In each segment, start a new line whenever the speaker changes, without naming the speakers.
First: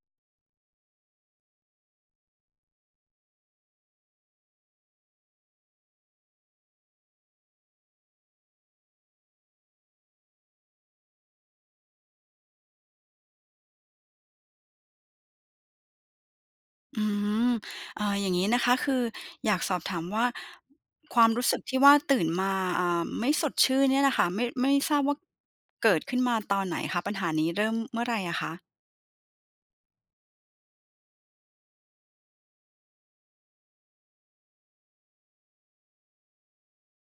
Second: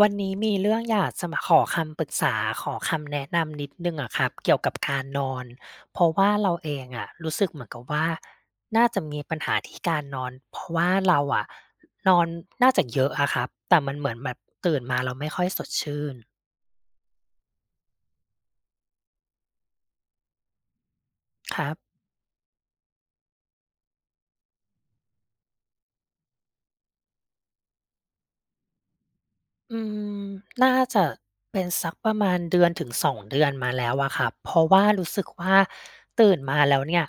วันนี้มีเรื่อง อยากจะมาขอคำปรึกษา ขอคำแนะนำนิดหนึ่งอะครับ เกี่ยวกับ การนอน เพราะว่าเราเองอะรู้สึกเหมือนกับว่า น่าจะมีปัญหาที่การนอน เพราะว่า เราอะ นอนน่าจะเยอะอะครับ แต่มันเหมือนแบบตื่นมา แล้วไม่ค่อยสดชื่น
อืม อ่า อย่างงี้นะคะ คืออยากสอบถามว่าความรู้สึ
ค
ก
รั
ที
บ
่ว่า ตื่นมา อ่า ไม่สดชื่นเนี่ยน่ะค่ะ ไม่ ไม่ทราบว่า เกิดขึ้นมาตอนไหนคะ? ปัญหานี้เริ่มเมื่อไรอะคะ?
อืม น่าจะเป็นสักประมาณ 1-2 เดือนมาแล้วอะครับ เพราะว่ารู้สึกว่า ตื่นมาแล้วเนี่ย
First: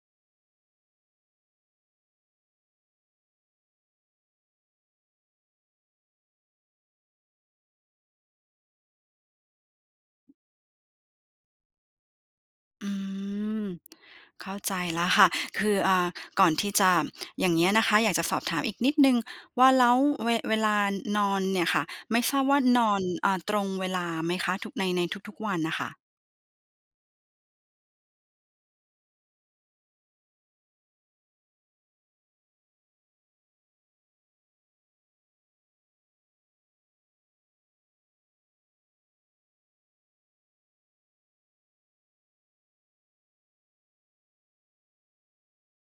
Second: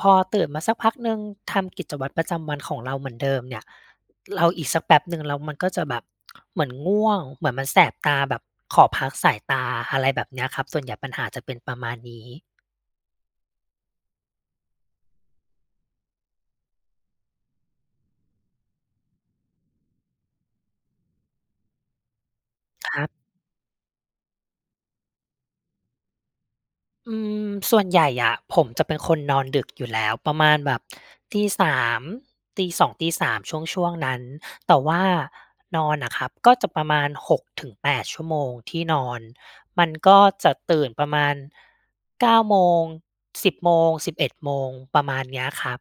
พอตื่นมาสักพักหนึ่ง ทำกิจวัตรประจำวันของเราเหมือนเดิมเนี่ย เราอีกสักแป๊บหนึ่ง แล้วมันก็จะแบบ เหมือนง่วง เหมือนมันแสบตา แบบขอพักสายตา อะไรแบบเนี้ยครับ ส่วนใหญ่ปัญหาจะเป็นประมาณนี้
อืม เข้าใจแล้วค่ะ คือ อ่า ก่อนที่จะ อย่างเงี้ยนะคะ อยากจะสอบถามอีกนิดหนึ่งว่า แล้วเว เวลานอนเนี่ยค่ะ ไม่ทราบว่าน
ค
อน
รับ
อ่า ตรงเวลาไหมคะ ทุกใน ในทุก ๆ วันน่ะค่ะ?
อืม ส่วนใหญ่อะ ผมจะเป็นคนนอนดึกอยู่แล้ว ประมาณแบบ 3:00 2:00-3:00 ช่วง ๆ นั้น แต่ว่านอนน่ะครับก็จะประมาณ 6-8 ชั่วโมงที่นอน มันก็จะตื่นประมาณ 9 โมง 10 โมง 11 โมง ประมาณเนี้ยครับ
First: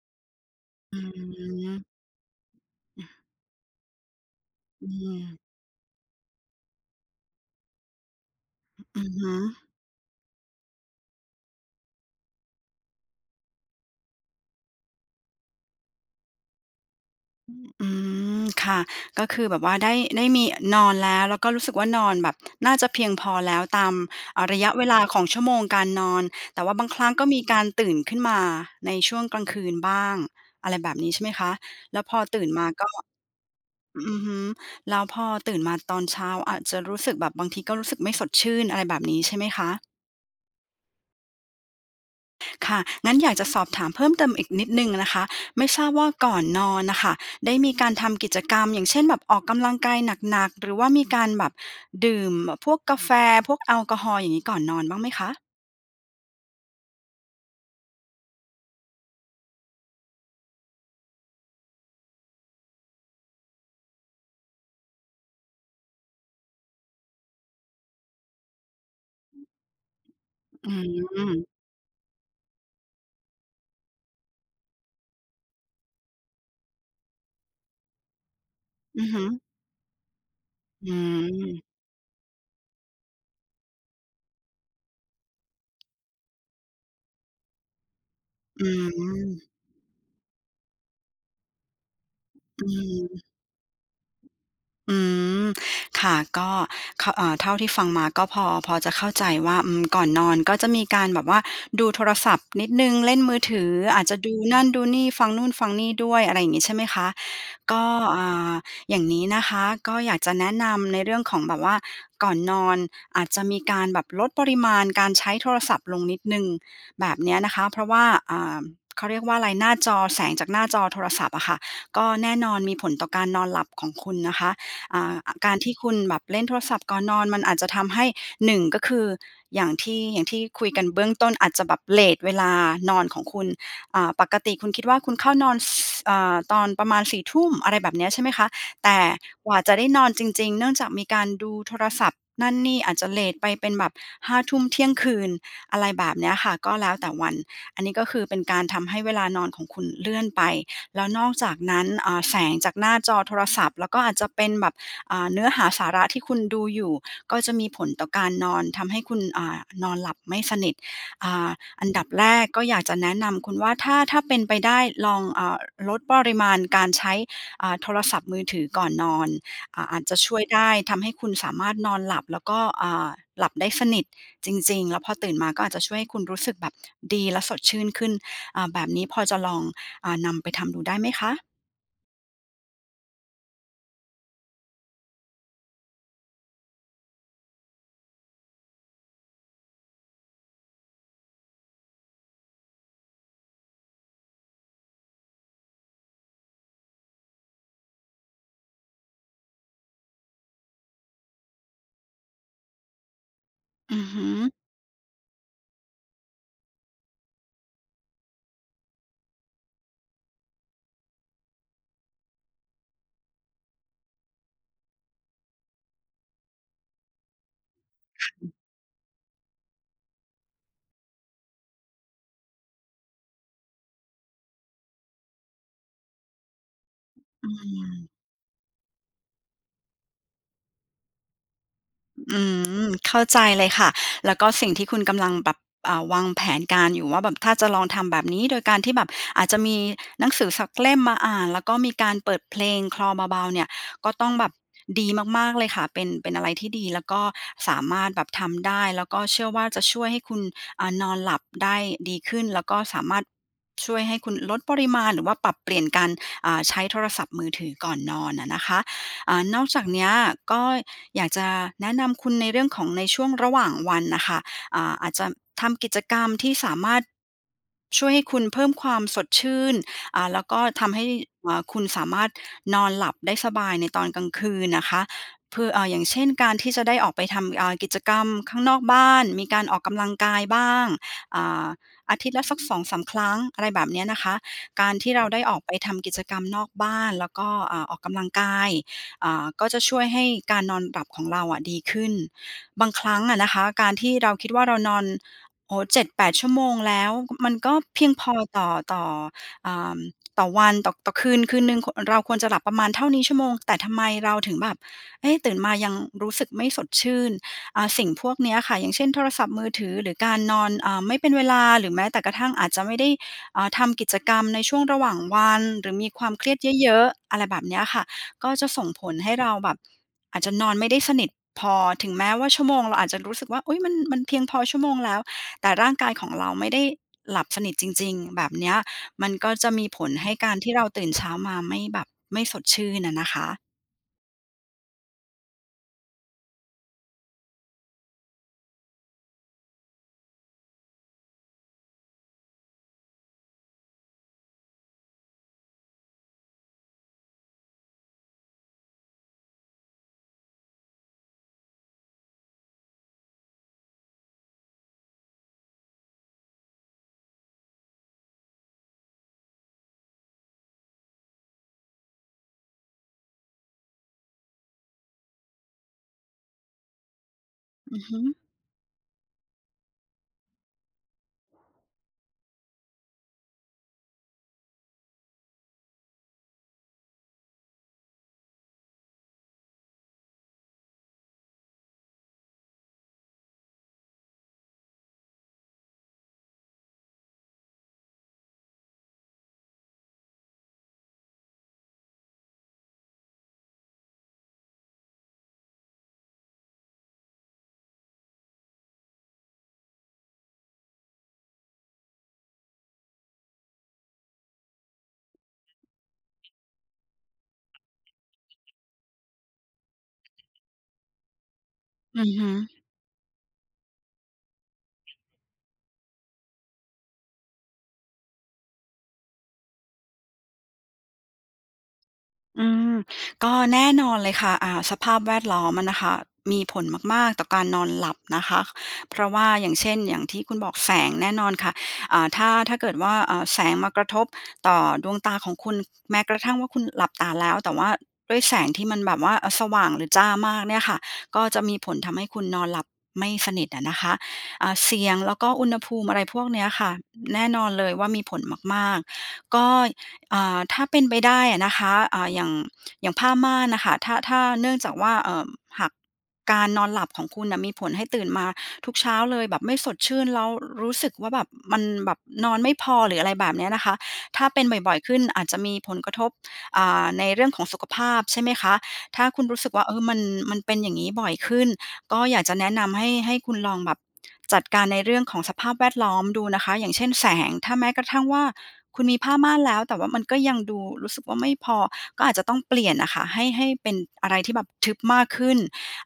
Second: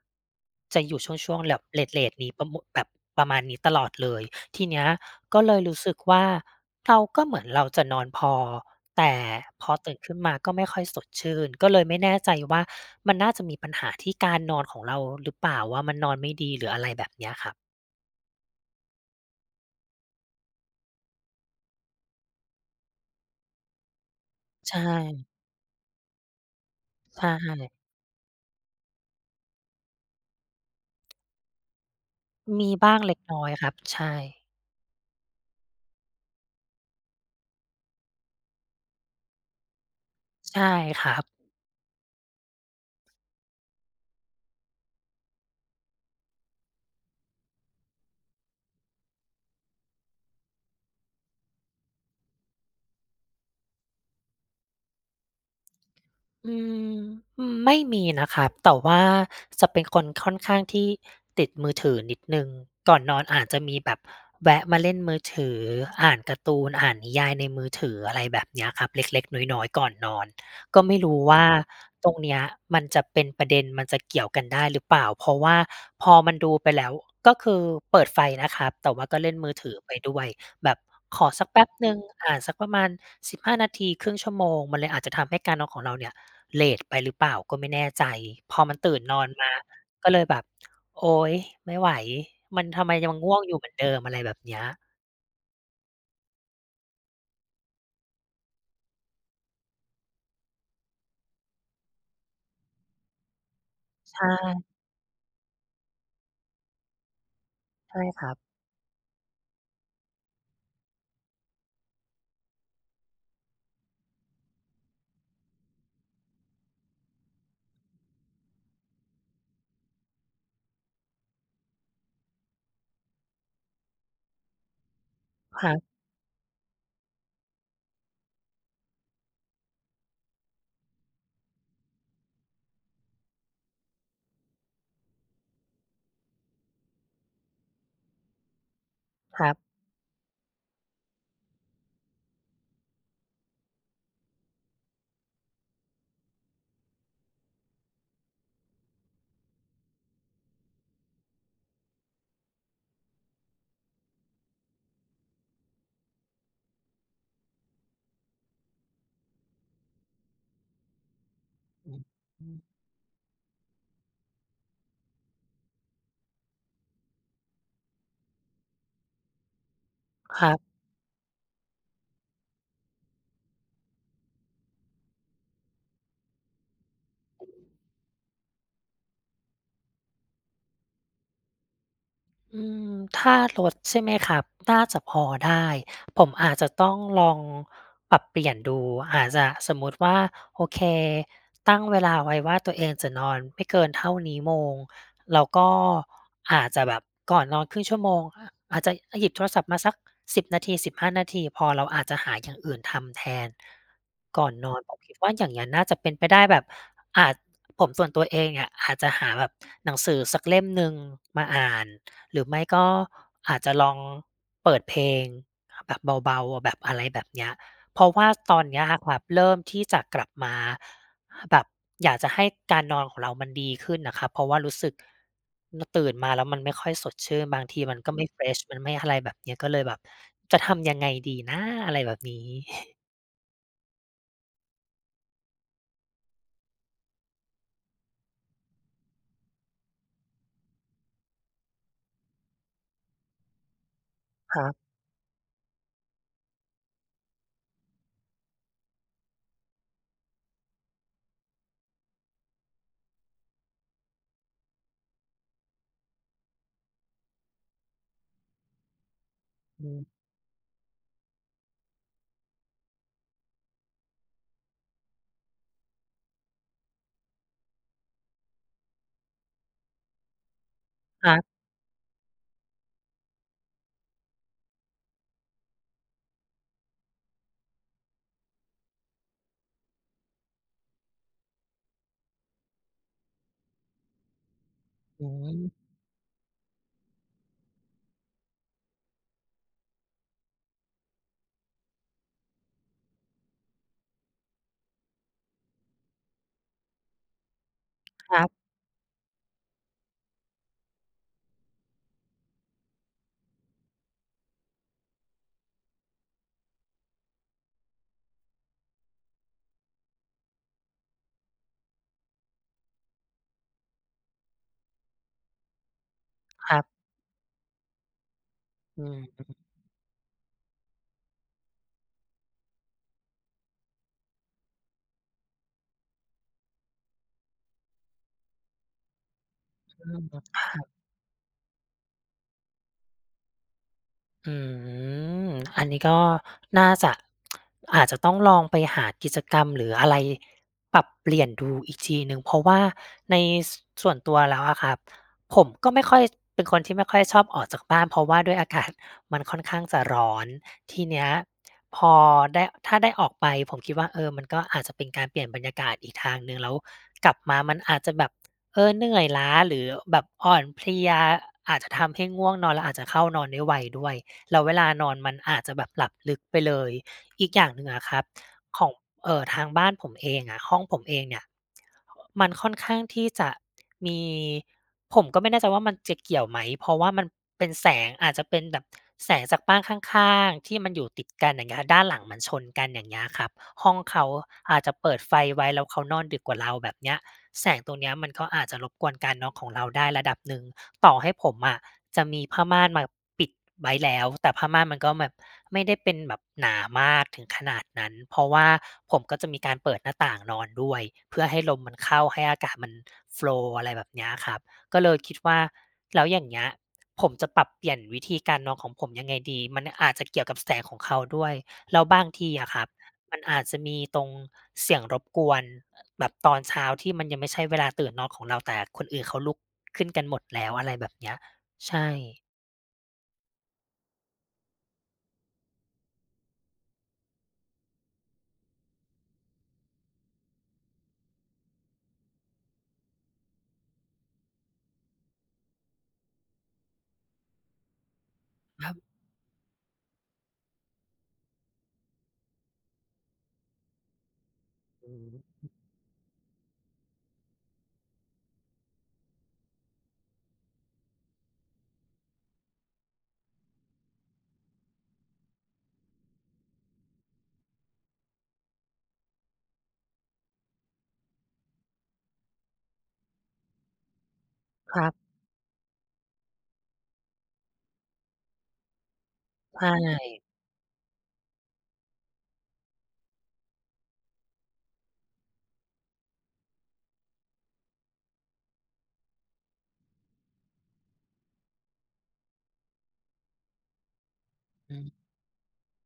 จะอ
อ
ยู่ช่วง ๆ แบบ เ
ืม
รต ๆ นี้ ประมุ แบบ
อื
ป
อ
ระมาณนี้ตลอดเลย ทีเนี้
อื
ยก
ม
็เลยรู้สึกว่า เรา ก็เหมือนเราจะนอนพอ
อ
แ
ื
ต
อ
่
ฮึ
พอตื่นขึ้นมาก็ไม่ค่อยสดชื่น ก็เลยไม่แน่ใจว่า มันน่าจะมีปัญหาที่การนอนของเราหรือเปล่าว่า มันนอนไม่ดี หรืออะไรแบบเนี้ยค
อ
รั
ื
บ?
อ อืม ค่ะ ก็คือแบบว่าได้ ได้มี นอนแล้ว แล้วก็รู้สึกว่า นอนแบบ น่าจะเพียงพอแล้วตาม อา ระยะ
ใช
เวลาขอ
่
งชั่วโมงการนอน แต่ว่าบางครั้ง
ใช
ก็มีการ
่
ตื่นขึ้นมาในช่วงกลางคืนบ้าง อะไรแบบนี้ใช่ไหมคะ? แล้วพอตื่น
ม
มา
ี
ก็
บ้างเล็กน้อยครับ ใช
อือฮึ
่
แล้วพอตื่นมาตอนเช้าอาจจะรู้สึกแบบบางทีก็รู้สึกไม่สดชื่น อะไรแบบนี้ใช่ไหมคะ?
ใช่ครับ
ค่ะ งั้นอยากจะสอบถามเพิ่มเติมอีกนิดหนี่งนะคะ ไม่ทราบว่าก่อนนอนน่ะค่ะ ได้มีการทำกิจกรรม อย่างเช่นแบบ ออกกำลังกายหนัก ๆ หรือว่ามีการแบบดื่มแบบพวกกาแฟ พวกแอลกอฮอล์ อย่างงี้ ก่อนนอนบ้างไหมคะ?
อืม อืม ไม่มีนะครับ แต่ว่าจะเป็นคนค่อนข้างที่ติดมือถือนิดหนึ่ง ก่อนนอนอาจจะมีแบบแวะมาเล่นมือถือ อ่านการ์ตูน อ่านนิยายในมือถือ อะไรแบบเนี้ยครับ เล็ก ๆ น้อย ๆ ก่อนนอน
อื
ก็ไม่รู้ว่
ม
าตรงเนี้ยมันจะเป็นประเด็น มันจะเกี่ยวกันได้หรือเปล่า? เพราะว่าพอมันดูไปแล้ว ก็คือเปิดไฟนะครับ แต่
อ
ว่
ื
า
อ
ก
ฮ
็
ึ
เล่นมือถือไปด้วย แบบ
อื
ขอสักแป
ม
๊บหนึ่ง อ่า สักประมาณ 15 นาที 1/2 ชั่วโมง มันเลยอาจจะทำการนอนของเราเนี่ย เลตไปหรือเปล่าก็ไม่แน่ใจ พ
อ
อ
ื
มันตื่นนอน
ม
มา ก็เลยแบบ โอ๊ย! ไม่ไหว!
อ
มั
ื
นทำไมยัง
ม
ง่วงอยู่เหมือนเดิม? อะไรแบบเนี้ย
อืม ค่ะ ก็ขะ เอ่อ เท่าที่ฟังมาก็พอ พอจะเข้าใจว่า อืม ก่อนนอนก็จะมีการแบบว่า ดูโทรศัพท์นิดหนึ่ง เล่นมือถือ อาจจ
ใ
ะ
ช
ดูนั
่
่นดูนี่ ฟังนู่นฟังนี่ด้วย อะไรอย่างงี้ใช่ไหมคะ? ก็
ใช่
อ
ค
่
รับ
า อย่างนี้นะคะ ก็อยากจะแนะนำในเรื่องของแบบว่า ก่อนนอนอาจจะมีการแบบลดปริมาณการใช้โทรศัพท์ลงนิดหนี่ง แบบเนี้ยนะคะ เพราะว่า อ่า เขาเรียกว่าอะไร หน้าจอ แสงจากหน้าจอโทรศัพท์อะค่ะ ก็แน่นอนมีผลต่อการนอนหลับของคุณนะคะ อ่า อ การ
ค
ท
ร
ี
ั
่
บ
คุณแบบเล่นโทรศัพท์ก่อนนอน มันอาจจะทำให้ 1 ก็คือ อย่างที่ อย่างที่คุยกันเบื้องต้น อาจจะแบบเลตเวลานอนของคุณ อ่า ปกติคุณคิดว่าคุณเข้านอน ซ เอ่อ ตอนประมาณ 4 ทุ่ม อะไรแบบเนี้ย ใช่ไหมคะ แต่
คร
ก
ั
ว่
บ
าจะได้นอนจริง ๆ เนื่องจากมีการดูโทรศัพท์นั่นนี่ อาจจะเลตไปเป็นแบบ 5 ทุ่ม เที่ยงคืน อะไรแบบเนี้ยค่ะ ก็แล้วแต่วัน อันนี้ก็คือ เป็นการทำให้เวลานอนของคุณเลื่อนไป แล้วนอกจากนั้น อ่า แสงจากหน้าจอโทรศัพท์ แล้วก็อาจจะเป็นแบบ อ่า เนื้อหาสาระที่คุณดูอยู่ ก็จะมีผลต่อการนอน ทำให้คุณ อ่า นอนหลับไม่สนิท อ่า อั
อ
น
ื้
ด
อ
ับแร
ฮ
ก
ื
ก็
อ
อยากจะแนะนำคุณว่า ถ้า ถ้าเป็นไปได้ ลอง อ่า ล ลดปริมาณการใช้ อ่า โทรศัพท์มือถือก่อนนอน อ่า อาจจะช่ว
ค
ย
รั
ไ
บ
ด้ ทำให้คุณสามารถนอนหลับ แล้วก็ อ่า หลับได้สนิทจริง ๆ แล้วพอตื่นมา ก็อาจจะช่วยให้คุณรู้สึกแบบดีและสดชื่นขึ้น อ่า แบบนี้พอจะลอง อ่า นำไปทำดูได้ไหมคะ?
อืม ถ้าลด ใช่ไหมครับ น่าจะพอได้ ผมอาจจะต้องลองปรับเปลี่ยนดู อาจจะสมมุติว่า โอเค ตั้งเวลาไว้ว่าตัวเองจะนอนไม่เกินเท่านี้โมง เราก็อาจจะแบบก่อนนอน 1/2 ชั่วโมง อาจจะหยิบโทรศัพท์มาสัก 10 นาที 15 นาทีพอ เราอาจจะหาอย่างอื่นทำแทน
อือฮึ
ก่อนนอน ผมคิดว่าอย่างงั้นน่าจะเป็นไปได้แบบ อ่า ผมส่วนตัวเองเนี่ย อาจจะหาแบบหนังสือสักเล่มหนึ่งมาอ่าน หรือไม่ก็อาจจะลองเปิดเพลงแบบเบา ๆ แบบอะไรแบบเนี้ย เพราะว่าตอนนี้อะครับ เริ่มที่จะกลับมา แบบอยากจะให้การนอนของเรามันดีขึ้นน่ะครับ เพราะว่ารู้สึก น ตื่นมาแล้วมันไม่ค่อยสดชื่
อ
น
ื
บางทีมัน
ม
ก็ไม่ เฟรช มันไม่อะไรแบบเนี้ย ก็เลยแบบจะทำยังไงดีนะ? อะไรแบบน
อื
ี้
ม เข้าใจเลยค่ะ แล้วก็สิ่งที่คุณกำลังแบบ อ่า วางแผนการอยู่ว่า แบบถ้าจะลองทำแบบนี้ โดยการที่แบบอาจจะมีหนังสือสักเล่มมาอ่าน แล้วก็มีการเปิดเพลงคลอเบา ๆ เนี่ย ก็ต้องแบบ
ครับ
ดีมาก ๆ เลยค่ะ เป็น เป็นอะไรที่ดี แล้วก็สามารถแบบทำได้ แล้วก็เชื่อว่า จะช่วยให้คุณ อ่า นอนหลับได้ดีขึ้น แล้วก็สามารถช่วยให้คุณลดปริมาณหรือว่าปรับเปลี่ยนการ อ่า ใช้โทรศัพท์มือถือก่อนนอนอะนะคะ อ่า นอกจา
อ
ก
ื
เน
ม
ี้ยก็อยากจะแนะนำคุณในเรื่องของในช่วงระหว่างวันน่ะค่ะ อ่า อาจจะทำกิจกรรมที่สามารถ ช่วยให้คุณเพิ่มความสดชื่น อ่า แล้วก็ทำให้
ครับ
อ่า คุณสามารถนอนหลับได้สบายในตอนกลางคืนนะคะ คือ เอ่อ อย่างเช่นการที่จะได้ออกไปทำ อ่า กิจกรรมข้างนอกบ้าน มีการออกกำลังกายบ้าง อ่า อาทิตย์ละสัก 2-3 ครั้ง อะไรแบบเนี้ยนะคะ การที่เ
อ
ร
ื
าได้ออกไป
ม
ทำกิจกรรมนอกบ้าน แล้วก็ อ่า ออกกำลังกาย อ่า ก็จะช่วยให้การนอนหลับของเราอะดีขึ้น บางครั้งอะนะคะ การที่เราคิดว่า เรานอน โอ้โฮ 7-8 ชั่วโมงแล้ว มันก็เพียงพ
ค
อ
รับ
ต่อ ต่อ อ่า ต่อวัน ต่อ ต่อคืน คืนหนึ่ง ค เราควรจะหลับประมาณเท่านี้ชั่วโมง แต่ทำไมเราถึงแบบ เอ๊ะ ตื่นมายังรู้สึกไม่สดชื่น? อา สิ่งพวกเนี้ยค่ะ อย่างเช่น โทรศัพท์มือถือหรือการนอน อ่า ไม่เป็นเวลาหรือแม้แต่กระทั่งอาจจะไม่ได้ อ่า ทำกิจกรรมในช่วงระหว่างวันหรือมีความเครียด
ครับ
เยอะ ๆ อะไรแบบเนี้ยค่ะ ก็จะส่ง
อ
ผ
ื
ลให้เรา
ม
แบบ อาจจะนอนไม่ได้สนิทพอ ถึงแม้ว่าชั่วโมงเราอาจจะรู้สึกว่า อุ๊ย มัน มันเพียงพอชั่วโมงแล้ว แต่ร่างกายของเราไม่ได้หลับสนิทจริง ๆ แบบเนี้ย มันก็จะมีผ
อื
ล
ม
ให้การที่
คร
เร
ั
า
บ
ตื่น เช้ามาไม่แบบ ไม่สดชื่นอะนะคะ
อืม อันนี้ก็น่าจะ อาจจะต้องลองไปหากิจกรรมหรืออะไรปรับเปลี่ยนดูอีกทีหนึ่ง เพราะว่าใน ส ส่วนตัวแล้วอะครับ ผมก็ไม่ค่อย เป็นคนที่ไม่ค่อยชอบออกจากบ้าน เพราะว่าด้วย อากาศ มันค่อนข้างจะร้อน ทีเนี้ยพอได้ ถ้าได้ออกไปผมคิดว่า เออ มันก็อาจจะเป็นการเปลี่ยนบรรยากาศอีกทางหนึ่ง แล้วกลับมามันอาจจะแบบ เออ เหนื่อยล้าหรือแบบอ่อนเพลียอาจจะทำให้ง่วงนอน แล้วอาจจะเข้านอนได้ไวด้วย แล้วเวลานอนมันอาจจะแบบหลับลึกไปเลย อีกอย่างหนึ่ง
อ
อ
ือ
ะ
ฮ
คร
ึ
ับ ของ เอ่อ ทางบ้านผมเองอะ ห้องผมเองเนี่ย มันค่อนข้างที่จะมี ผมก็ไม่แน่ใจว่ามันจะเกี่ยวไหม? เพราะว่ามันเป็นแสง อาจจะเป็นแบบแสงจากบ้านข้าง ๆ ที่มันอยู่ติดกัน อย่างเงี้ย ด้านหลังมันชนกัน อย่างเงี้ยครับ ห้องเขาอาจจะเปิดไฟไว้ แล้วเขานอนดึกกว่าเรา แบบเนี้ย แสงตรงเนี้ยมันก็อาจจะรบกวนการนอนของเราได้ระดับหนึ่ง ต่อให้ผมอะจะมีผ้าม่านมาปิดไว้แล้ว แต่ผ้าม่านมันก็แบบไม่ได้เป็นแบบหนามากถึงขนาดนั้น เพราะว่าผมก็จะมีการเปิดหน้าต่างนอนด้วย เพื่อให้ลมมันเข้า ให้อากาศมัน โฟลว์ อะไรแบบเนี้ยครับ ก็เลยคิดว่าแล้วอย่างเงี้ย ผมจะปรับเปลี่ยนวิธีการนอนของผมยังไงดี มันอาจจะเกี่ยวกับแสงของเขาด้วย แล้วบ
อื
าง
อฮ
ท
ึ
ีอะครับ มันอาจจะมีตรงเสียงรบกวนแบบตอนเช้าที่มันยังไม่ใช่เวลาตื่นนอนของเรา แต่คนอื่นเขาลุกขึ้นกันหมดแล้ว อะไรแบบเนี้ย ใช่
อืม ก็แน่นอนเลยค่ะ อ่า สภาพแวดล้อมอะนะคะ มีผลมาก ๆ ต่อการนอนหลับนะคะ เพราะว่า อย่างเช่น อย่างที่คุณบอกแสงแน่นอนค่ะ อ่า ถ้า ถ้าเกิดว่า อ่า แสงมากระทบต่อดวงตาของคุณ แม้กระทั่งว่าคุณหลับตาแล้ว แต่ว่าด้วยแสงท
ค
ี่
รั
มัน
บ
แบบว่า เออ สว่างหรือจ้ามากเนี่ยค่ะ ก็จะมีผลทำให้คุณนอนหลับไม่สนิทอะนะคะ อ่า เสี
อ
ย
ื
งแล้วก็อุ
ม
ณหภูมิ อะไรพวกเนี้ยค่ะ แน่นอนเลยว่ามีผลมาก ๆ ก็ อ่า ถ้าเป็นไปได้อะนะคะ อ่า อย่าง อย่างผ้าม่านน่ะค่ะ ถ้า ถ้า เนื่องจากว่า เอ่อ หากการนอนหลับของคุณน่ะมีผลให้ตื่นมาทุกเช้าเลย แบบไม่สดชื่น แล้วรู้สึกว่า แบบมันแบบนอนไม่พอ หรืออะไรแบบเนี้ยนะคะ ถ้าเป็นบ่
ค
อย
รั
ๆ ข
บ
ึ้นอาจจะมีผลกระทบ อ่า ในเรื่องของสุขภาพ ใช่ไหมคะ ถ้าคุณรู้สึก
ใช
ว่า เออ มัน
่
มันเป็นอย่างงี้บ่อยขึ้น ก็อยากจะแนะนำให้ ให้คุณลองแบบจัดการในเรื่องของสภาพแวดล้อมดูนะคะ อย่างเช่น แสง ถ้าแม้กระทั่งว่า คุณมีผ้าม่านแล้ว แต่ว่ามันก็ยังดูรู้สึกว่าไม่พอ ก็อาจจะต้องเปลี่ยนน่ะค่ะ ให้ ให้เป็นอะไรที่แบบท
อ
ึ
ื
บ
ม
มากขึ้น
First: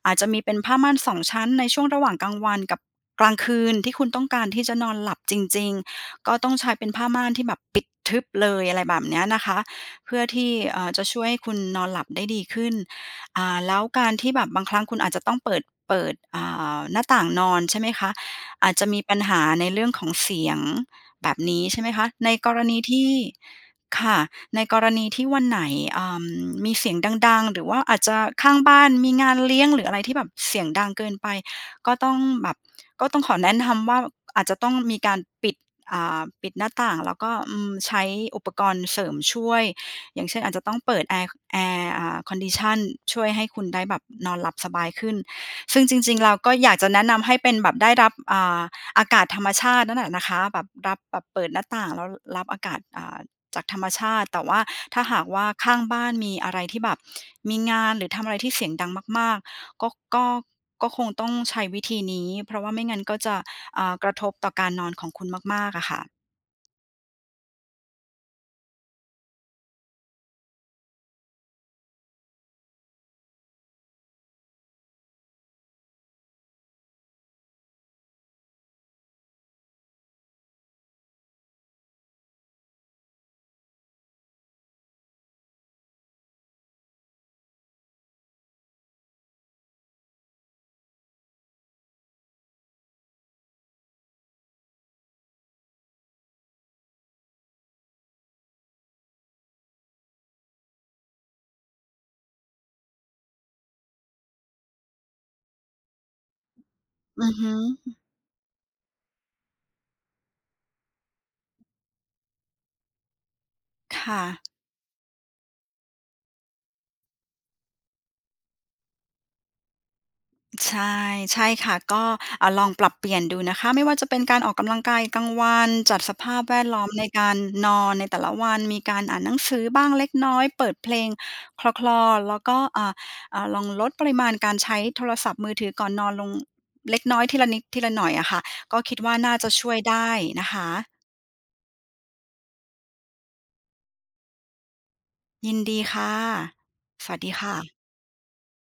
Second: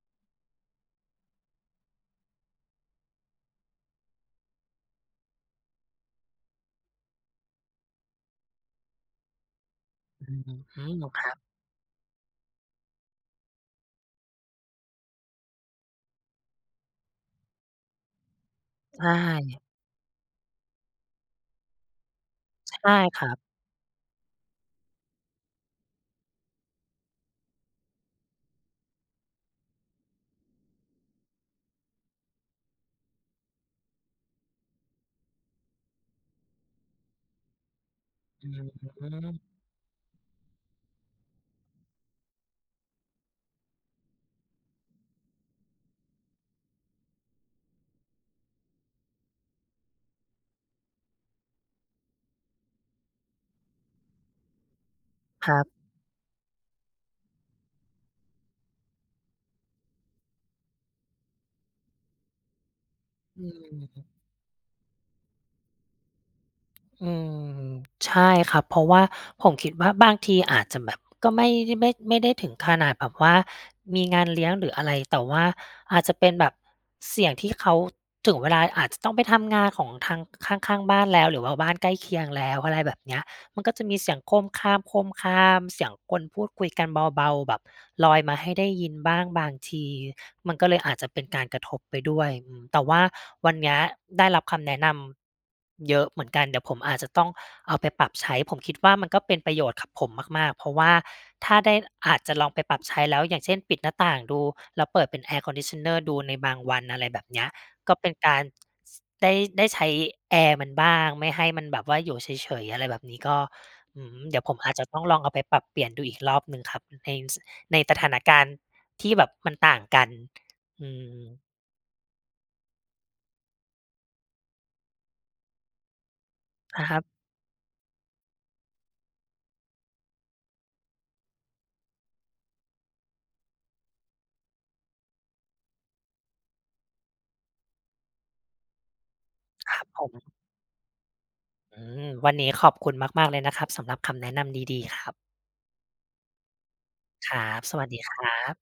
อาจจะมีเป็นผ้าม่านสองชั้นในช่วงระหว่างกลางวันกับกลางคืน ที่คุณต้องการที่จะนอนหลับจริง ๆ ก็ต้องใช้เป็นผ้าม่านที่แบบปิดทึบเลย อะไรแบบเนี้ยนะคะ เพื่อ
อื
ท
อ
ี
ฮ
่
ึ
เอ่อ จะช่
ค
วย
รั
ให้
บ
คุณนอนหลับได้ดีขึ้น อ่า แล้วการที่แบบบางครั้งคุณอาจจะต้องเปิด เปิด อ่า หน้าต่างนอน ใช่ไหมคะ อาจจะ
ใ
ม
ช
ีปัญหา
่
ในเรื่องของเสียง แบบนี้ใช่ไหมคะ ในกรณ
ใช
ี
่
ที่
ครับ
ค่ะ ในกรณีที่วันไหน อ่า มีเสียงดัง ๆ หรือว่าอาจจะข้างบ้านมีงานเลี้ยง หรืออะไรที่แบบเสียงดังเกินไป ก็ต้องแบบ ก็ต้องขอแนะนำว่าอาจจะต้องมีการปิด อ่า ปิดหน้าต่าง แล้วก็ อืม ใช้อุ
อื
ปกรณ์เสริมช
ม
่วย อย่างเช่น อาจจะต้องเปิดแอร์ แอร์ อ่า condition ช่วยให้คุณได้แบบนอนหลับสบายขึ้น ซึ่งจริง ๆ เราก็อยากจะแนะนำให้เป็นแบบได้รับ อ่า อากาศธรรมชาตินั่นแหละนะคะ แบบรับ แบบเปิดหน้าต่างแล้วรับอากาศ อ่า จากธรรมชาติ แต่ว่าถ้าหากว่า
ครับ
ข้างบ้านมีอะไรที่แบบมีงาน หรือทำอะไรที่เสียงดังมาก ๆ ก็ ก็ ก็คงต้องใช้วิธีนี้ เพราะว่าไม่งั้นก็จะ
อื
อ่า ก
ม
ระทบต่อการนอนของคุณมาก ๆ อะค่ะ
อืม ใช่ครับ เพราะว่าผมคิดว่า บางทีอาจจะแบบก็ไม่ได้ ไม่ ไม่ได้ถึงขนาดแบบว่ามีงานเลี้ยงหรืออะไร แต่ว่าอาจจะเป็นแบบเสียงที่ เขา ถึงเวลาอาจจะต้องไปทำงานของทางข้าง ๆ บ้านแล้ว หรือว่าบ้านใกล้เคียงแล้ว อะไรแบบเนี้ย มันก็จะมีเสียงโครมคราม ๆ เสียงคนพูดคุยกันเบา ๆ แบบลอยมาให้ได้ยินบ้างบางที มันก็เลยอาจจะเป็นการกระทบไปด้วย อืม แต่ว่าวันเนี้ยได้รับคำแนะนำ เยอะเหมือนกัน เดี๋ยวผมอาจจะต้องเอาไปปรับใช้ ผมคิดว่า มันก็เป็นประโยชน์กับผมมาก ๆ เพราะว่าถ้าได้ อาจจะลองไปปรับใช้แล้ว อย่างเช่น ปิดหน้าต่างดู แล้วเปิดเป็น air conditioner ดูในบางวัน อะไรแบ
อื
บ
อ
เน
ฮ
ี้ย
ึ
ก็เป็นการได้ ได้ใช้แอร์มันบ้างไม่ให้มันแบบว่าอยู่เฉย ๆ อะไรแบบนี้ ก็
ค
อื้อ
่
ฮื
ะ
อ เดี๋ยวผมอาจจะต้องลองเอาไปปรับเปลี่ยนดูอีกรอบหนึ่งครับ ใน ส ในสถานการณ์ที่แบบมันต่างกัน
ใช
อื
่ ใ
ม
ช่ค่ะ ก็ อ่า ลองปรับเปลี่ยนดูนะคะ ไม่ว่าจะเป็นการออกกำลังกายกลางวัน จัดสภาพแวดล
อา
้อม
ครั
ใน
บ
การนอนในแต่ละวัน มีการอ่านหนังสือบ้างเล็กน้อย เปิดเพลงคลอ ๆ แล้วก็ อ่า อ่า ลองลดปริมาณการใช้โทรศัพท์มือถือก่อนนอนลง เล็กน้อย ทีละนิดทีละหน่อยอะค่ะ ก็คิดว่าน่าจะช่
ค
ว
ร
ย
ับ
ได
ผ
้
ม
นะคะ
อืม วันนี้ขอบคุณมาก ๆ เลยนะครับ สำหรับคำแนะนำดี ๆ ครับ
ยินดีค่ะ สวัส
ค
ดี
รั
ค่
บ
ะ
สวัสดีครับ